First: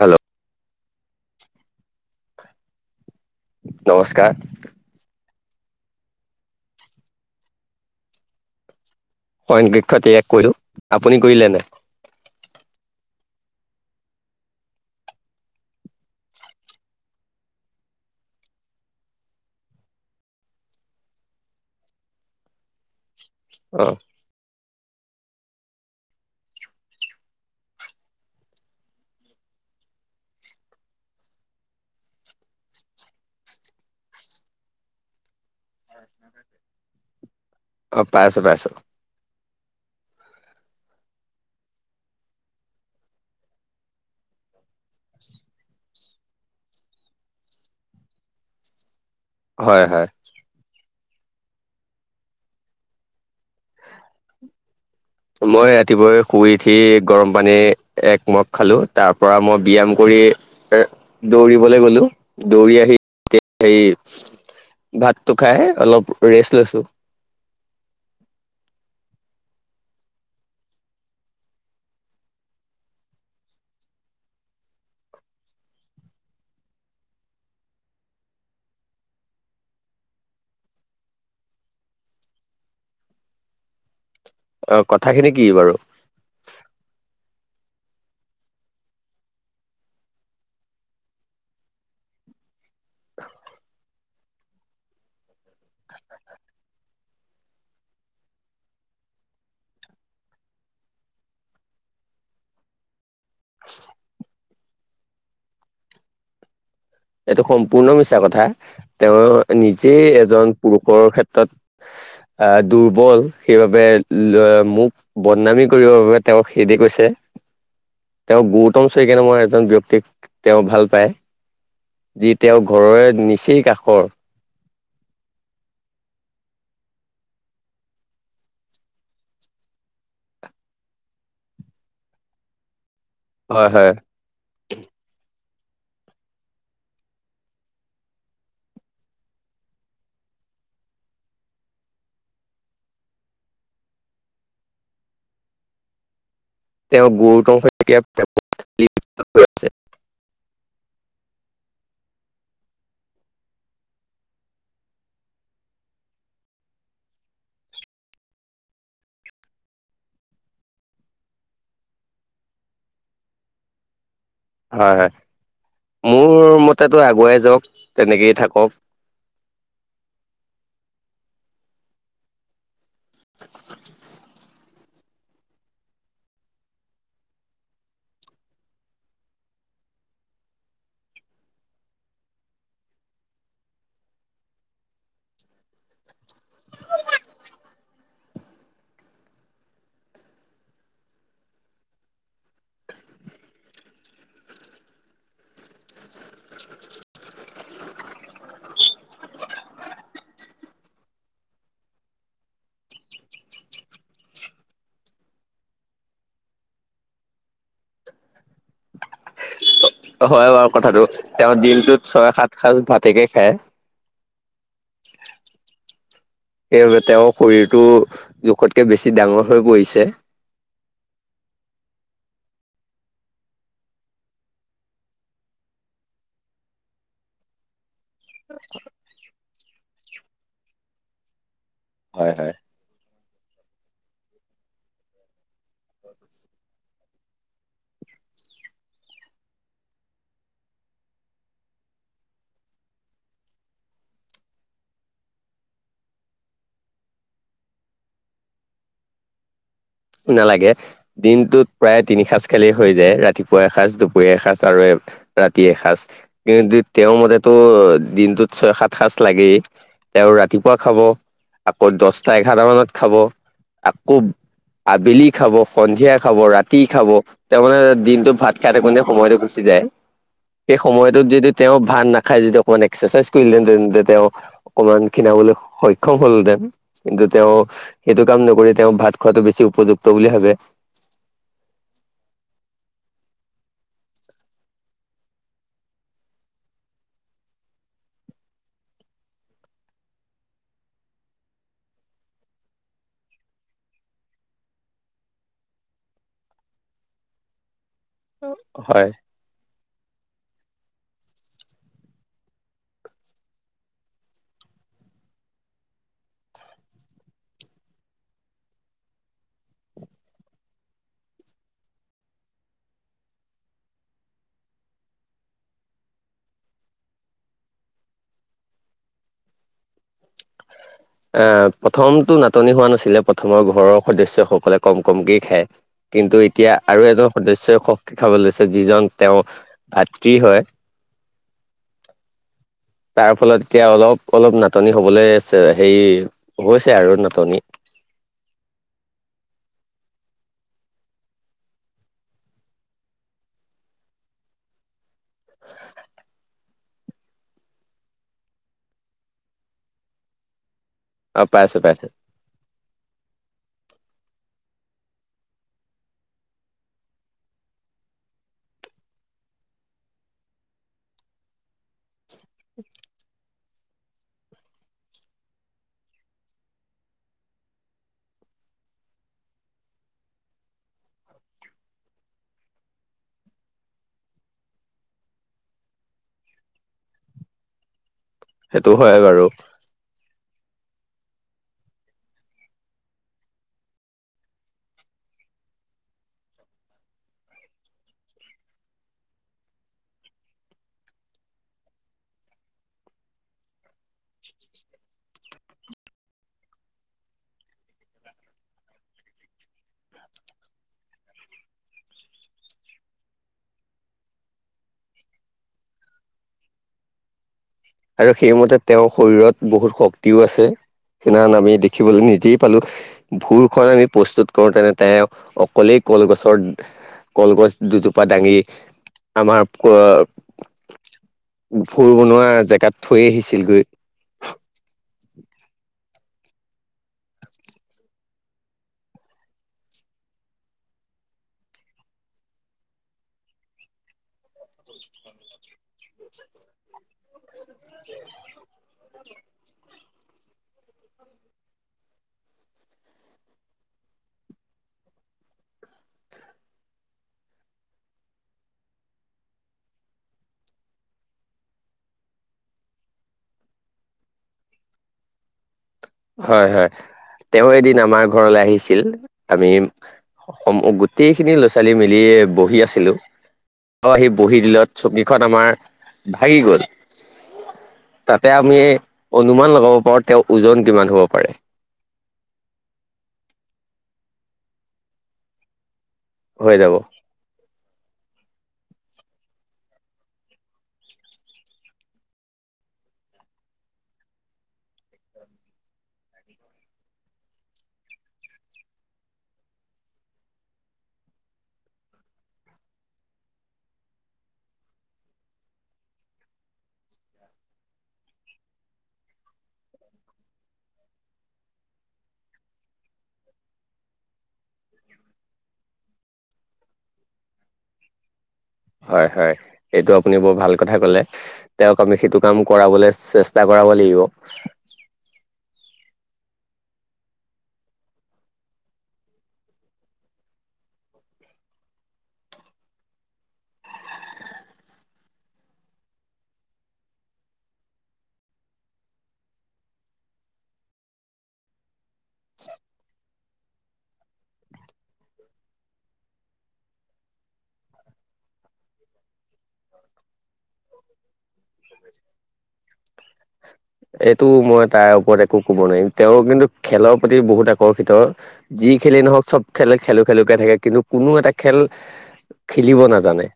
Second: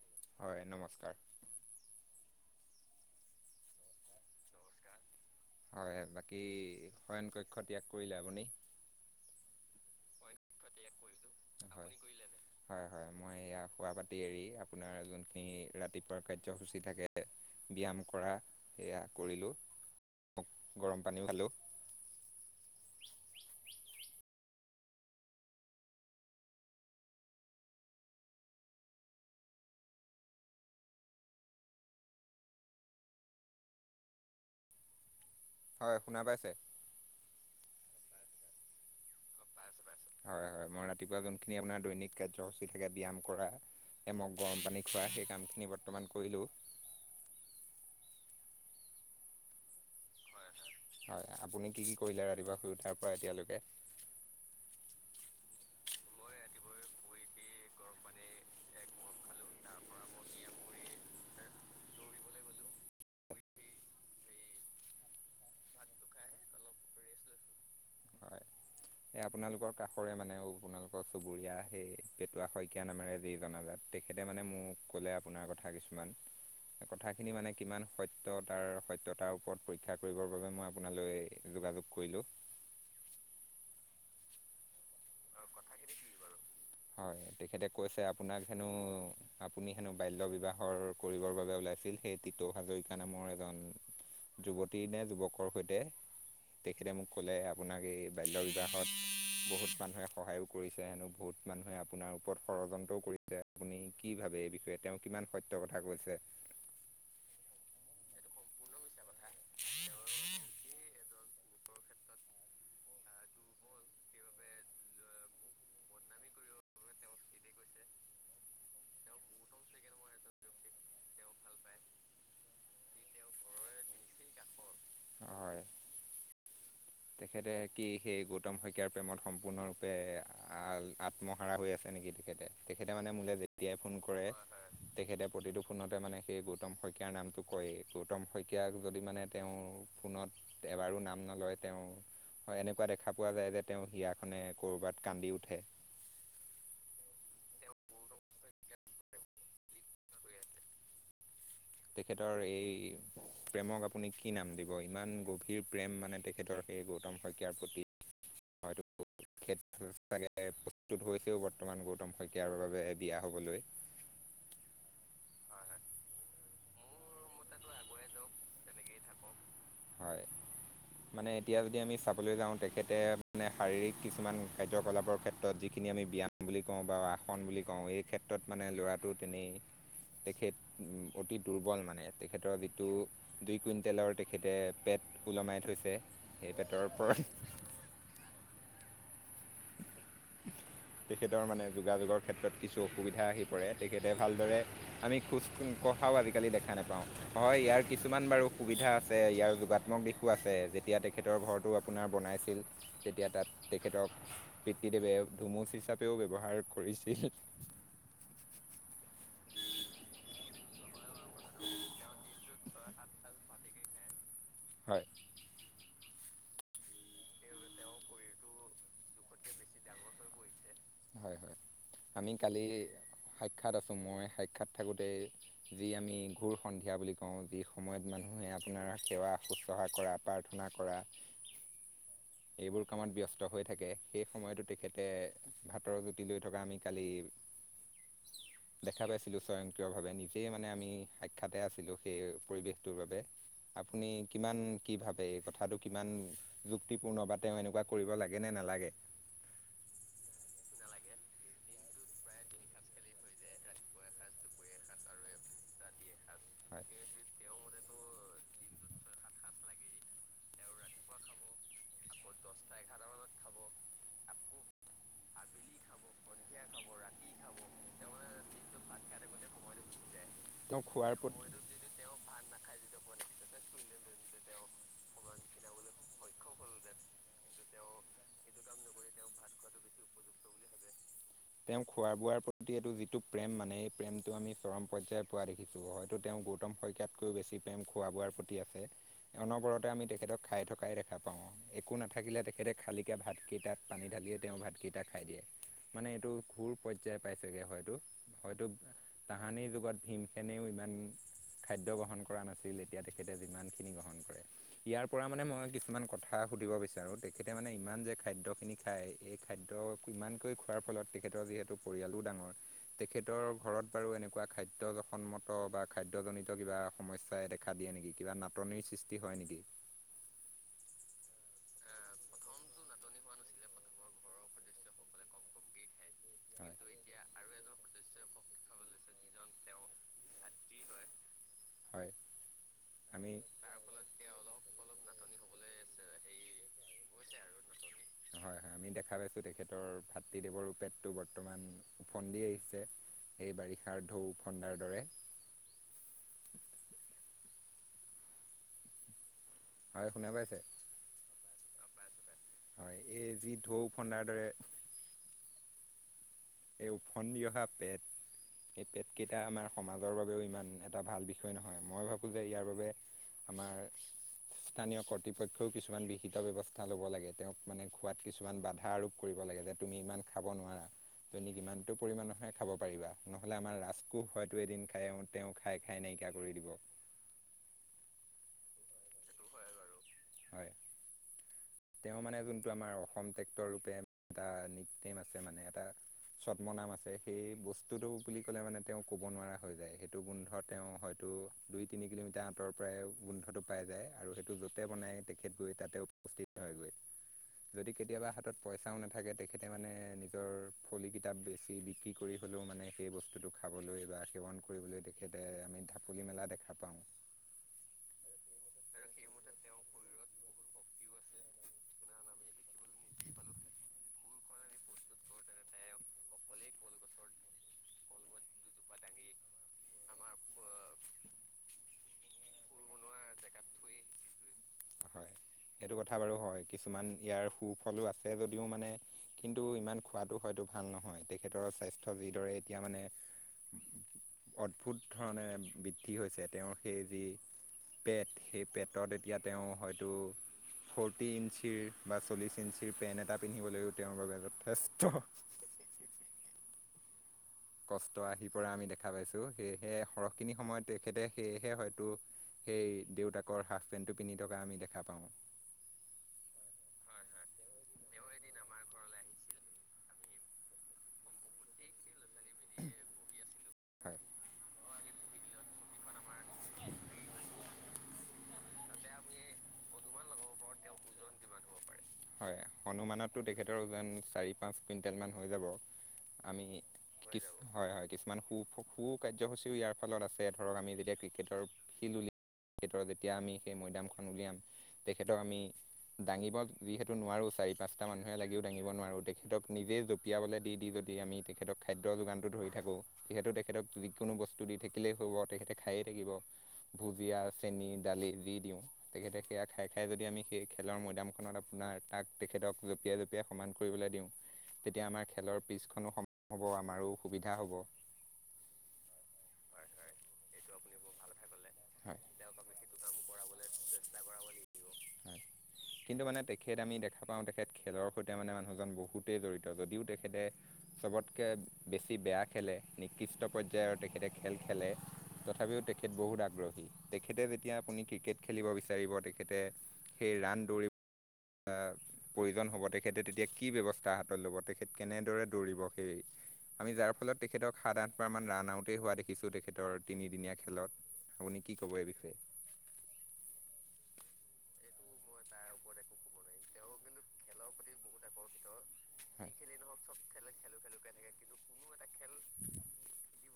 Hello হয় নমস্কাৰ। নমস্কাৰ হয় বাকী শয়ন কক্ষত ত্যাগ কৰিলে আপুনি পইক্ষ ত্যাগ কৰিলোঁ আপুনি কৰিলেনে? হয় হয় হয় মই এয়া খুৱা পাতি এৰি আপোনাৰ যোনখিনি ৰাতিপুৱা কাৰ্যসূচী থাকে। ব্যয়ায়াম কৰা সেয়া কৰিলো। মোক গৰম পানীও খালোঁ। অ। হয় শুনা পাইছে। পাইছোঁ পাইছোঁ হয় হয় মই ৰাতিপুৱা যোনখিনি আপোনাৰ দৈনিক কাৰ্যসূচী থাকে ব্যয়াম কৰা। এমগ গৰম পানী খোৱা সেই কামখিনি বৰ্তমান কৰিলোও হয় হয় হয় আপুনি কি কি কৰিলে ৰাতিপুৱা শুই উঠাৰ পৰা এতিয়ালৈকে? মই ৰাতিপুৱাই শুই উঠি গৰম পানী একমগ খালো, তাৰ পৰা মই ব্যায়াম কৰি এ দৌৰিবলৈ গলো দৌৰি আহি, হে ভাতটো খাই অলপ ৰেষ্ট লৈছো। হয় এ আপোনালোকৰ কাষৰে মানে আপোনালোকৰ চুবুৰীয়া সেই পেটুৱা শইকীয়া নামেৰে যি জনাজাত তেখেতে মানে মোক ক'লে আপোনাৰ কথা কিছুমান। কথাখিনি মানে কিমান সত্যয়তাৰ সত্যয়তাৰ ওপৰত পৰীক্ষা কৰিবৰ বাবে মই আপোনালৈ। যোগাযোগ কৰিলো। অ কথাখিনি কি বাৰু। হয় তেখেতে কৈছে আপোনাক হেনো আপুনি হেনো বাল্য বিবাহৰ কৰিবৰ বাবে ওলাইছিল সেই টিপ। উ হাজৰিকা নামৰ এজন যুৱতী নে যুৱকৰ সৈতে তেখেতে মোক ক'লে আপোনাক এই বাল্য বিবাহত বহুত মানুহে সহায়ো কৰিছে হেনো বহুত মানুহে আপোনাৰ ওপৰত ষড়যন্ত্ৰও কৰিছে আপুনি কি ভাবে এই বিষয়ে তেওঁ কি? ইমান সত্য কথা কৈছে। এইটো সম্পূৰ্ণ মিছা কথা, তেওঁ নিজেই এজন পুৰুষৰ ক্ষেত্ৰত আহ দুৰ্বল সেইবাবে মোক বদনামী কৰিবৰ বাবে তেওঁক হেদি কৈছে। কিতি কৈছে। তেওঁ গৌতম চৈকিয়া নামৰ এজন ব্যক্তিক তেওঁ ভাল পায়। যি তেওঁৰ ঘৰৰে নিচেই কাষৰ হয় তেখেতে কি সেই গৌতম শইকীয়াৰ প্ৰেমত সম্পূৰ্ণৰূপে আত্মহাৰা হৈ আছে নেকি? তেখেতে মানে মোলে হয় যেতিয়াই হয় ফোন কৰে তেখেতে মানে প্ৰতিটো। ফোনতে মানে সেই গৌতম শইকীয়াৰ নামটো কয়েই, গৌতম শইকীয়াক যদি মানে তেওঁ ফোনত এবাৰো নাম নলয় তেওঁ। এনেকুৱা দেখা পোৱা যায় যে তেওঁ হিয়াখনে ক'বাত কান্দি উঠে। তেওঁ গুৰুতম স আ তেখেতৰ এই প্ৰেমক আপুনি কি নাম দিব? ইমান গভীৰ প্ৰেম মানে তেখেতৰ। সেই গৌতম শইকীয়াৰ প্ৰতি হয়তো, খ চাগে প্ৰস্তুত হৈছেও বৰ্তমান গৌতম শইকীয়াৰ বাবে বিয়া হ'বলৈ হয় হয়, মোৰ ম তাতো আগুৱাই যাওক তেনেকেই থাকক। হয় মানে এতিয়া যদি আমি চাবলৈ যাওঁ তেখেতে মানে শাৰীৰিক কিছুমান কাৰ্যকলাপৰ ক্ষেত্ৰত যিখিনি আমি ব্যায়াম বুলি কওঁ বা আসন বুলি কওঁ এই ক্ষেত্ৰত মানে ল'ৰাটো তেনেই। তেখেত উ অতি দুৰ্বল মানে, তেখেতৰ যিতো দুই কুইণ্টেলৰ তেত তেখেতে পেট ওলমাই থৈছে, সেই পেটৰ ওপৰত [unintelligible] তেখেতৰ মানে যোগাযোগৰ ক্ষেত্ৰত কিছু অসুবিধা আহি পৰে তেখেতে ভালদৰে আমি খোজ পঢ়াও আজিকালি দেখা নাপাওঁ হয় ইয়াৰ কিছুমান বাৰু সুবিধা আছে ইয়াৰ যুগাত্মক দিশো আছে। তেতিয়া তেখেতৰ ঘৰটো আপোনাৰ বনাইছিল, তেতিয়া তাত তেখেতক এতি ধুমুচ হিচাপেও ব্যৱহাৰ কৰিছিল। হয় বাৰু কথাটো তেওঁ দিনটোত ছয় সাত সাঁজ ভাতেকে খায়। হয় সেইবাবে তেওঁৰ শৰীৰটো জোখতকে বেছি ডাঙৰ হৈ পৰিছে। হয় হয়, আমি কালি সাক্ষাৎ আছোঁ মই সাক্ষাৎ থাকোঁতেই যি আমি ঘূৰ সন্ধিয়া বুলি কওঁ যি সময়ত মানে। মানুহে আপোনাৰ সেৱা শুশ্ৰূষা কৰা, প্ৰাৰ্থনা কৰা, হয় হয় এইবোৰ কামত ব্যস্ত হৈ থাকে সেই সময়তো তেখেতে হাতৰ গুটি লৈ থকা আমি কালি দেখা পাইছিলো স্বয়ংক্ৰিয় আপুনি কিমান কি ভাবে এই কথাটো কিমান যুক্তিপূৰ্ণ বা তেওঁ এনেকুৱা কৰিব লাগে নে ন লাগে নালাগে দিনটোত প্ৰায় তিনি সাঁজ খালি হৈ যায় ৰাতিপুৱা এসাঁজ দুপৰীয়া এসাঁজ আৰু ৰাতিয় এসাঁজ, কিন্তু হয় তেওঁৰ মতেতটো দিনটোত ছয়, সাত সাঁজ লাগেই তেওঁ ৰাতিপুৱা খাব। আকৌ দহটা এঘাৰ মানত খাব আকৌ আবেলি খাব সন্ধিয়া। খাব ৰাতি খাব তাৰ মানে দিনটো ভাত খাই থাকোঁতে সময়টো গুচি যায়। সেই তেওঁ খোৱাৰ সময়তত প্ৰতি যদি তেওঁ ভাত নাখাই যদি অকণমান এক্সাৰচাইজ কৰিলেহেতেন, তেওঁ অকনমান খী সক্ষম হলহঁতেন কিন্তু তেওঁ সেইটো কাম নকৰি তেওঁ ভাত খোৱাতটো বেছি উপযুক্ত বুলি ভাবে। তেওঁক খোৱা বোৱাৰ প্ৰতি এইটো যিটো প্ৰেম মানে এই প্ৰেমটো আমি চৰম পৰ্যয়ায় পোৱা দেখিছো হয়তো তেওঁ। গৌতম শকয়াতকৈও বেছি প্ৰেম খোৱা বোৱাৰ প্ৰতি আছে, অনবৰতে আমি তেখেতক খাই থকাই দেখা পাওঁ। অঁ একো নাথাকিলে তেখেতে খালিকৈ ভাতকেইটাত পানী ঢালিয়ে তেওঁ ভাতকেইটা খাই দিয়ে। মানে এইটো ঘুৰ পৰ্যায় পাইছেগৈ হয়তো হয়তো হয় তাহানিৰ যুগত ভীমখেনেও ইমান। আন খাদ্য গ্ৰহণ কৰা নাছিল এতিয়া তেখেতে যিমান খিনি গ্ৰহণ কৰে ইয়াৰ পৰা মানে মই কিছুমান কথা সুধিব বিচাৰোঁ তেখেতে মানে ইমান যে খাদ্যখিনি খায়, এই খাদ্য ইমানকৈ খোৱাৰ ফলত তেখেতৰ যিহেতু পৰিয়ালো ডাঙৰ তেখেতৰ ঘৰত বাৰু এনেকুৱা খাদ্য জ সন্মত বা খাদ্যজনিত কিবা সমস্যাই দেখা দিয়ে নেকি, কিবা নাটনিৰ সৃষ্টি হয় নেকি? অ প্ৰথমটো নাটনি হোৱা নাছিলে প্ৰথমৰ ঘৰৰ সদস্যসকলে কম কমকেই খায়। কিন্তু এতিয়া হয়। আৰু এজন সদস্যয়ই কম খাব লৈছে। যিজন তেওঁ ভাতৃ হয়। হয়। তাৰ আমি ফলত এতিয়া অলপ অলপ নাটনি হ'বলৈছে হেৰি হৈছে আৰু। ধনি। হয় হয়। আমি দেখা পাইছোঁ তেখেতৰ ভাতৃদেৱৰপেটটো বৰ্তমান ওফন্দি আহিছে। এই বাৰিষাৰ ঢৌ ফন্দাৰ দৰে। [inaudible] হয় শুনা পাইছে? অ পাইছোঁ পাইছোঁ। হয় এই যি ঢৌ ফাডা দৰে। এই ফন্দি অহা পেট। এই পেট কেইটা আমাৰ সমাজৰ বাবেও ইমান এটা ভাল বিষয় নহয়, মই ভাবো ইয়াৰ বাবে আমাৰ। [unintelligible] স্থানীয় কৰ্তৃপক্ষইও কিছুমান বিহিত ব্যৱস্থা লব লাগে, তেওঁক মানে খোৱাত কিছুমান বাধা আৰোপ কৰিব। [unintelligible] লাগে যে তুমি ইমান খাব নোৱাৰা। তুমি কিমানটো পৰিমাণ নহয় খাব পাৰিবা, নহলে আমাৰ ৰাজকোহ হয়তো এদিন খাই তেওঁ খাই খাই ন [unintelligible] নিকা কৰি দিব সেইটো হয় বাৰু হয় তেওঁ মানে যোনটো আমাৰ অসম ট্ৰেক্টৰ ৰূপে এটা নিক নেম আছে মানে এটা চদ্মনাম আছে সেই বস্তুতটো বুলি ক'লে মানে তেওঁ ক'ব নোৱাৰা হৈ যায় সেইটো গোন্ধ তেওঁ হয়তো দুই তিনি কিলোমিটাৰ আঁতৰ পৰাই গোন্ধটো পাই যায় আৰু সেইটো য'তে বনাই। তেখেত গৈ তাতে উপস্থিত হয়গৈ। যদি কেতিয়াবা হাতত পইচাও নাথাকে তেখেতে মানে নিজৰ ফলি কিতাপ বেছি বিক্ৰী কৰি হ'লেও- মানে সেই বস্তুটো খাবলৈ বা সেৱন কৰিবলৈ তেখেতে আমি ঢাপলি মেলা দেখা পাওঁ। আৰু সেইমতে তেওঁৰ শৰীৰত বহুত শক্তিও আছে। সেইদিখন আমি দেখিবলৈ নিজেই পালো ভুলখন আমি প্ৰস্তুত কৰো তেনে তে অকলেই কলগছৰ কলগছ দুজোপা দাঙি আমাৰ ফুৰ বনোৱা যে। [unintelligible] থৈ আহিছিল গৈ হয় সেইটো কথা বাৰু হয় কিছুমান ইয়াৰ হয় তেখেতৰৰ স্বাস্থ্য যিদৰে এতিয়া মানে অদ্ভুত ধৰণে বৃদ্ধি হৈছে তেওঁৰ সেই যি। পেট সেই পেটত এতিয়া তেওঁ হয়তো ফৰ্টি ইঞ্চিৰ বা চল্লিশ ইঞ্চিৰ পেণ্ট এটা পিন্ধিবলৈও তেওঁৰ বাবে যথেষ্ট [inaudible] কষ্ট আহি পৰা আমি দেখা পাইছো সেয়েহে সৰহখিনি সময়ত তেখেতে সেয়েহে হয়তো। সেই দেউতাকৰ হাফ পেণ্টটো পিন্ধি থকা আমি দেখা পাওঁ হয় হয় তেওঁ এদিন আমাৰ ঘৰলৈ আহিছিল আমি অসম গোটেইখিনি ল'ৰা ছোৱালী মিলি বহি আছিলো আৰু আহি বহি দিলত- ছকিখন আমাৰ ভাগি গল [unintelligible] তাতে আমি অনুমান লগাব পাৰো তেওঁৰ ওজন কিমান হ'ব পাৰে। হয় হনুমানতটো তেখেতৰ ওজন চাৰি পাঁচ কুইণ্টেল মান হৈ যাব। আমি হৈ যাব কি হয় হয়। কিছুমান সু সু কাৰ্যসূচীও ইয়াৰ ফলত আছে ধৰক আমি যেতিয়া ক্ৰিকেটৰ খিল উল তেখেতৰ যেতিয়া আমি সেই মৈদামখন উলিয়াম তেখেতক আমি দাঙিব। যিহেতু নোৱাৰোঁ চাৰি পাঁচটা মানুহে লাগিও দাঙিব নোৱাৰোঁ তেখেতক নিজেই জপিয়াবলৈ দি দি যদি আমি তেখেতক খাদ্যৰ যোগানটো ধৰি থাকোঁ যিহেতু তেখেতক যিকোনো বস্তু দি থাকিলেই হ'ব তেখেতে খায়েই থাকিব। ভুজিয়া চেনি দালি যি দিওঁ তেখেতে সেয়া খাই খাই যদি আমি সেই খেলৰ মৈদামখনত আপোনাৰ তাক তেখেতক জপিয়াই জপিয়াই সমান কৰিবলৈ দিওঁ তেতিয়া আমাৰ খেলৰ পিছখনো সম হ'ব আমাৰো সুবিধা হ'ব। হয় হয় এইটো আপুনি বৰ ভাল কথা কলে তেওঁক আমি হয় সেইটো কাম কৰাবলৈ চেষ্টা কৰা। তবলিব। [unintelligible] হয় কিন্তু মানে- [unintelligible] তেখেত আমি দেখা পাওঁ তেখেত খেলৰ সৈতে মানে মানুহজন বহুতেই জড়িত যদিও তেখেতে চবতকৈ [unintelligible] বেছি বেয়া খেলে নিকৃষ্ট পৰ্যায়ৰ তেখেতে খেল খেলে তথাপিও তেখেত বহুত আগ়ত। তেখেতে যেতিয়া আপুনি ক্ৰিকেট খেলিব বিচাৰিব তেখেতে সেই ৰাণ দৌৰি প্ৰয়োজন হ'ব তেখেতে তেতিয়া কি ব্যৱস্থা হাতত ল'ব তেখেত কেনেদৰে দৌৰিব সেই। আমি যাৰ ফলত তেখেতক সাত আঠমাৰ মান ৰান আউটেই হোৱা দেখিছো তেখেতৰ তিনিদিনীয়া খেলত- [unintelligible] আপুনি কি ক'ব এই বিষয়ে? এইটো মই তাৰ ওপৰত একো কব নোৱাৰিম তেওঁ কিন্তু খেলৰ প্ৰতি বহুত আকৰ্ষিত। যি খেলি নহওক চব খেল খেলো খেলোকে থাকে কিন্তু কোনো এটা খেল খেলিব নাজানে।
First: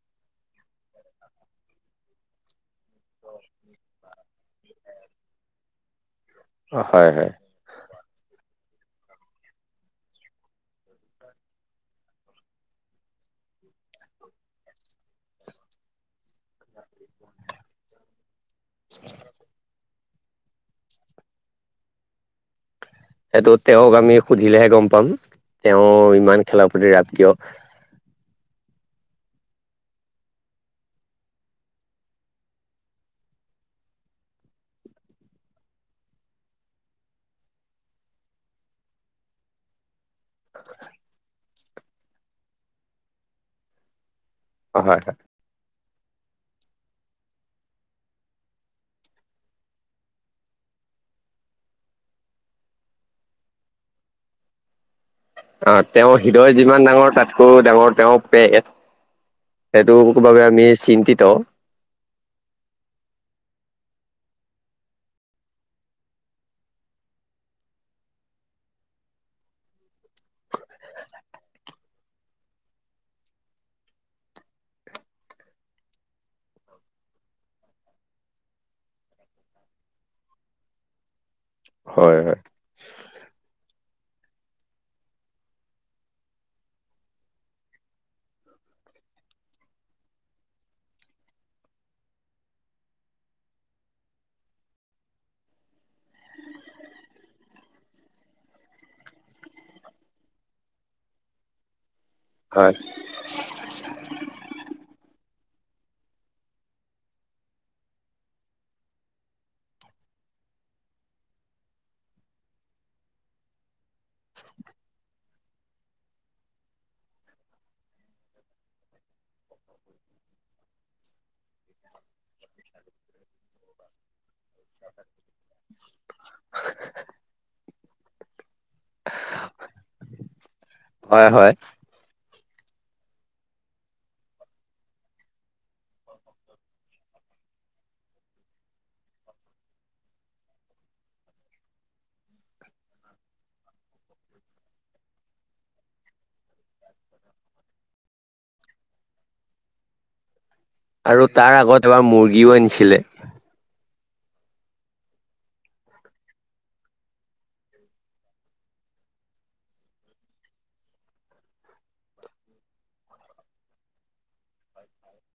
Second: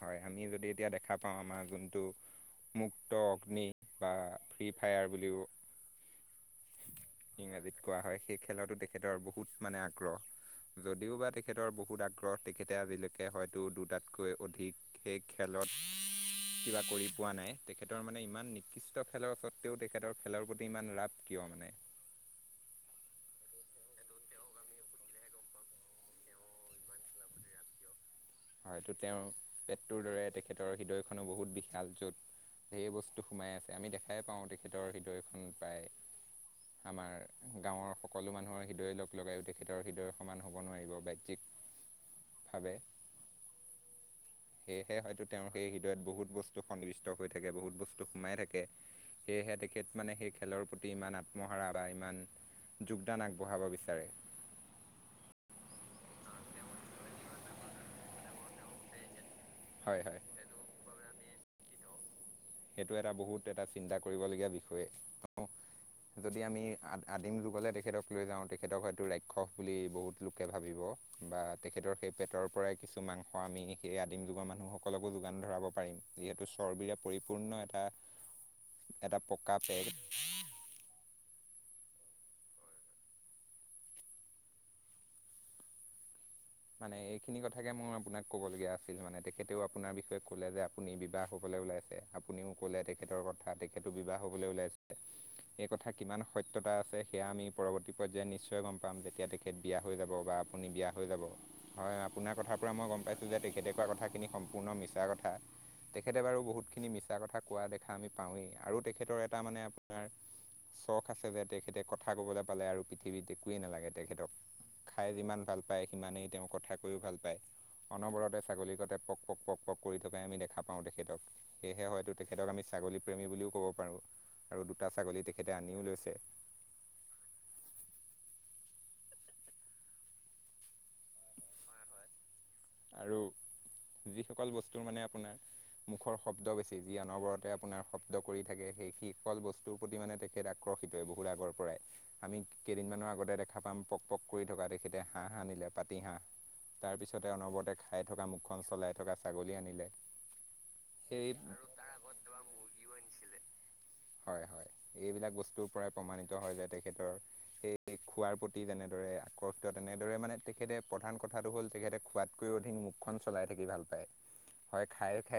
হয়। আমি যদি এতিয়া দেখা পাওঁ আমাৰ যোনটো মুক্ত অগ্নি বা ফ্ৰী ফায়াৰ বুলিও হয় - হয়। ইংৰাজীত কোৱা হয়, সেই খেলতো তেখেতৰ বহুত মানে আগ্ৰহ। যদিওবা তেখেতৰ বহুত আগ্ৰহ, তেখেতে আজিলৈকে হয়তো দুটাতকৈ অ ধিক সেই খেলত কিবা কৰি পোৱা নাই। তেখেতৰ মানে ইমান কৃষ্ট খেলৰ স্বত্বেও তেখেতৰ খেলৰ প্ৰতি ইমান ৰাপ কিয় মানে? সেইটো তেওঁক আমি সুধিলেহে গম পাম। তেওঁ ইমান খেলাৰ প্ৰতি ৰাপ কিয়? হয়তো তেওঁৰ পেটটোৰ দৰে তেখেতৰ হৃদয়খনো বহুত বিশাল, য'ত ঢেৰ বস্তু সোমাই আছে। আমি দেখাই পাওঁ তেখেতৰ হৃদয়খন প্ৰায় আমাৰ গাঁৱৰ সকলো মানুহৰ হৃদয়ে লগ লগাইয়ো তেখেতৰ হৃদয়ৰ সমান হ'ব নোৱাৰিব। বাহ্যিক ভাবে, সেয়েহে হয় হয় হয়তো তেওঁৰ সেই টোৱে বহুত বস্তু সন্নিৱিষ্ট হৈ থাকে, বহুত বস্তু সোমাই থাকে। সেয়েহে তেখেত মানে সেই খেলৰ প্ৰতি ইমান আত্মহাৰা বা ইমান যোগদান আগবঢ়াব বিচাৰে। অ' তেওঁৰ হৃদয় যিমান ডাঙৰ তাতকৈ ডাঙৰ তেওঁ পেট সেইটো হয় হয় বাবে আমি চিন্তিত। সেইটো এটা বহুত এটা চিন্তা কৰিবলগীয়া বিষয়ে। আৰু যদি আমি আদিম যুগলে তেখেতক লৈ যাওঁ, তেখেতক হয়তো ৰাক্ষস বুলি বহুত লোকে ভাবিব। বা তেখেতৰ সেই পেটৰ পৰাই কিছু মাংস আমি সেই আদিম যুগৰ মানুহসকলকো যোগান ধৰাব পাৰিম। যিহেতু চৰ্বিৰে পৰি পূৰ্ণ এটা- এটা পকা পে হয় - হয়। মানে এইখিনি কথাকে মোৰ আপোনাক ক'বলগীয়া আছিল মানে। তেখেতেও আপোনাৰ বিষয়ে ক'লে যে আপুনি বিবাহ হ'বলৈ ওলাইছে। আপুনিও ক'লে তেখেতৰ কথা। তেখেতো বিবাহ হবলৈ ওলাইছে। এই কথা কিমান সত ত্যতা আছে, সেয়া আমি পৰৱৰ্তী পৰ্যায়ত নিশ্চয় গম পাম, যেতিয়া তেখেত বিয়া হৈ যাব বা আপুনি বিয়া হৈ যাব। হয়, আপোনাৰ কথাৰ পৰা হয় মই গম পাইছোঁ যে তেখেতে কোৱা কথাখিনি সম্পূৰ্ণ মিছা কথা। তেখেতে বাৰু বহুতখিনি মিছা কথা কোৱা দেখা আমি পাওঁৱেই। আৰু তেখেতৰ এটা মানে আপোনাৰ শ্বখ আছে যে, তেখেতে কথা কবলৈ পালে আৰু পৃথিৱীত একোৱেই নালাগে তেখেতক। খাই যিমান ভাল পায়, সিমানেই তেওঁ কথা কৈও ভাল পায়। অনবৰতে ছাগলী কতে পক - পক - পক - পক কৰি থকা আমি দেখা পাওঁ তেখেতক। সেয়েহে হয়তো তেখেতক আমি ছাগলীপ্ৰেমী বুলিও ক'ব পাৰোঁ। আৰু দুটা ছাগলী তেখেতে আনিও লৈছে। [unintelligible] হয় - হয়। আৰু যিসকল বস্তুৰ মানে আপোনাৰ মুখৰ শব্দ বেছি, যি অনবৰতে আপোনাৰ শব্দ কৰি থাকে, সেই শি- ফল বস্তুৰ প্ৰতি মানে তেখেত আকৰ ৰ্ষিত বহুত আগৰ পৰাই। আমি কেইদিনমানৰ আগতে দেখা পাম পক - পক কৰি থকা তেখেতে হাঁহ আনিলে পাতিহাঁহ, তাৰপিছতে অনবৰতে খাই থকা মুখখন চলাই থকা ছাগলী আনিলে। সেই আৰু তাৰ আগত এবাৰ মুৰ্গীও আনিছিলে। হয় - হয়। এইবিলাক বস্তুৰ পৰাই প্ৰমাণিত হয় যে তেখেতৰ সেই খোৱাৰ প্ৰতি যেনেদৰে আকৰ্ষিত তেনেদৰে মানে তেখেতে- প্ৰধান কথাটো হ'ল তেখেতে খোৱাতকৈও অধিক মুখখন চলাই থাকি ভাল পায়। হয়, খায়ো খাই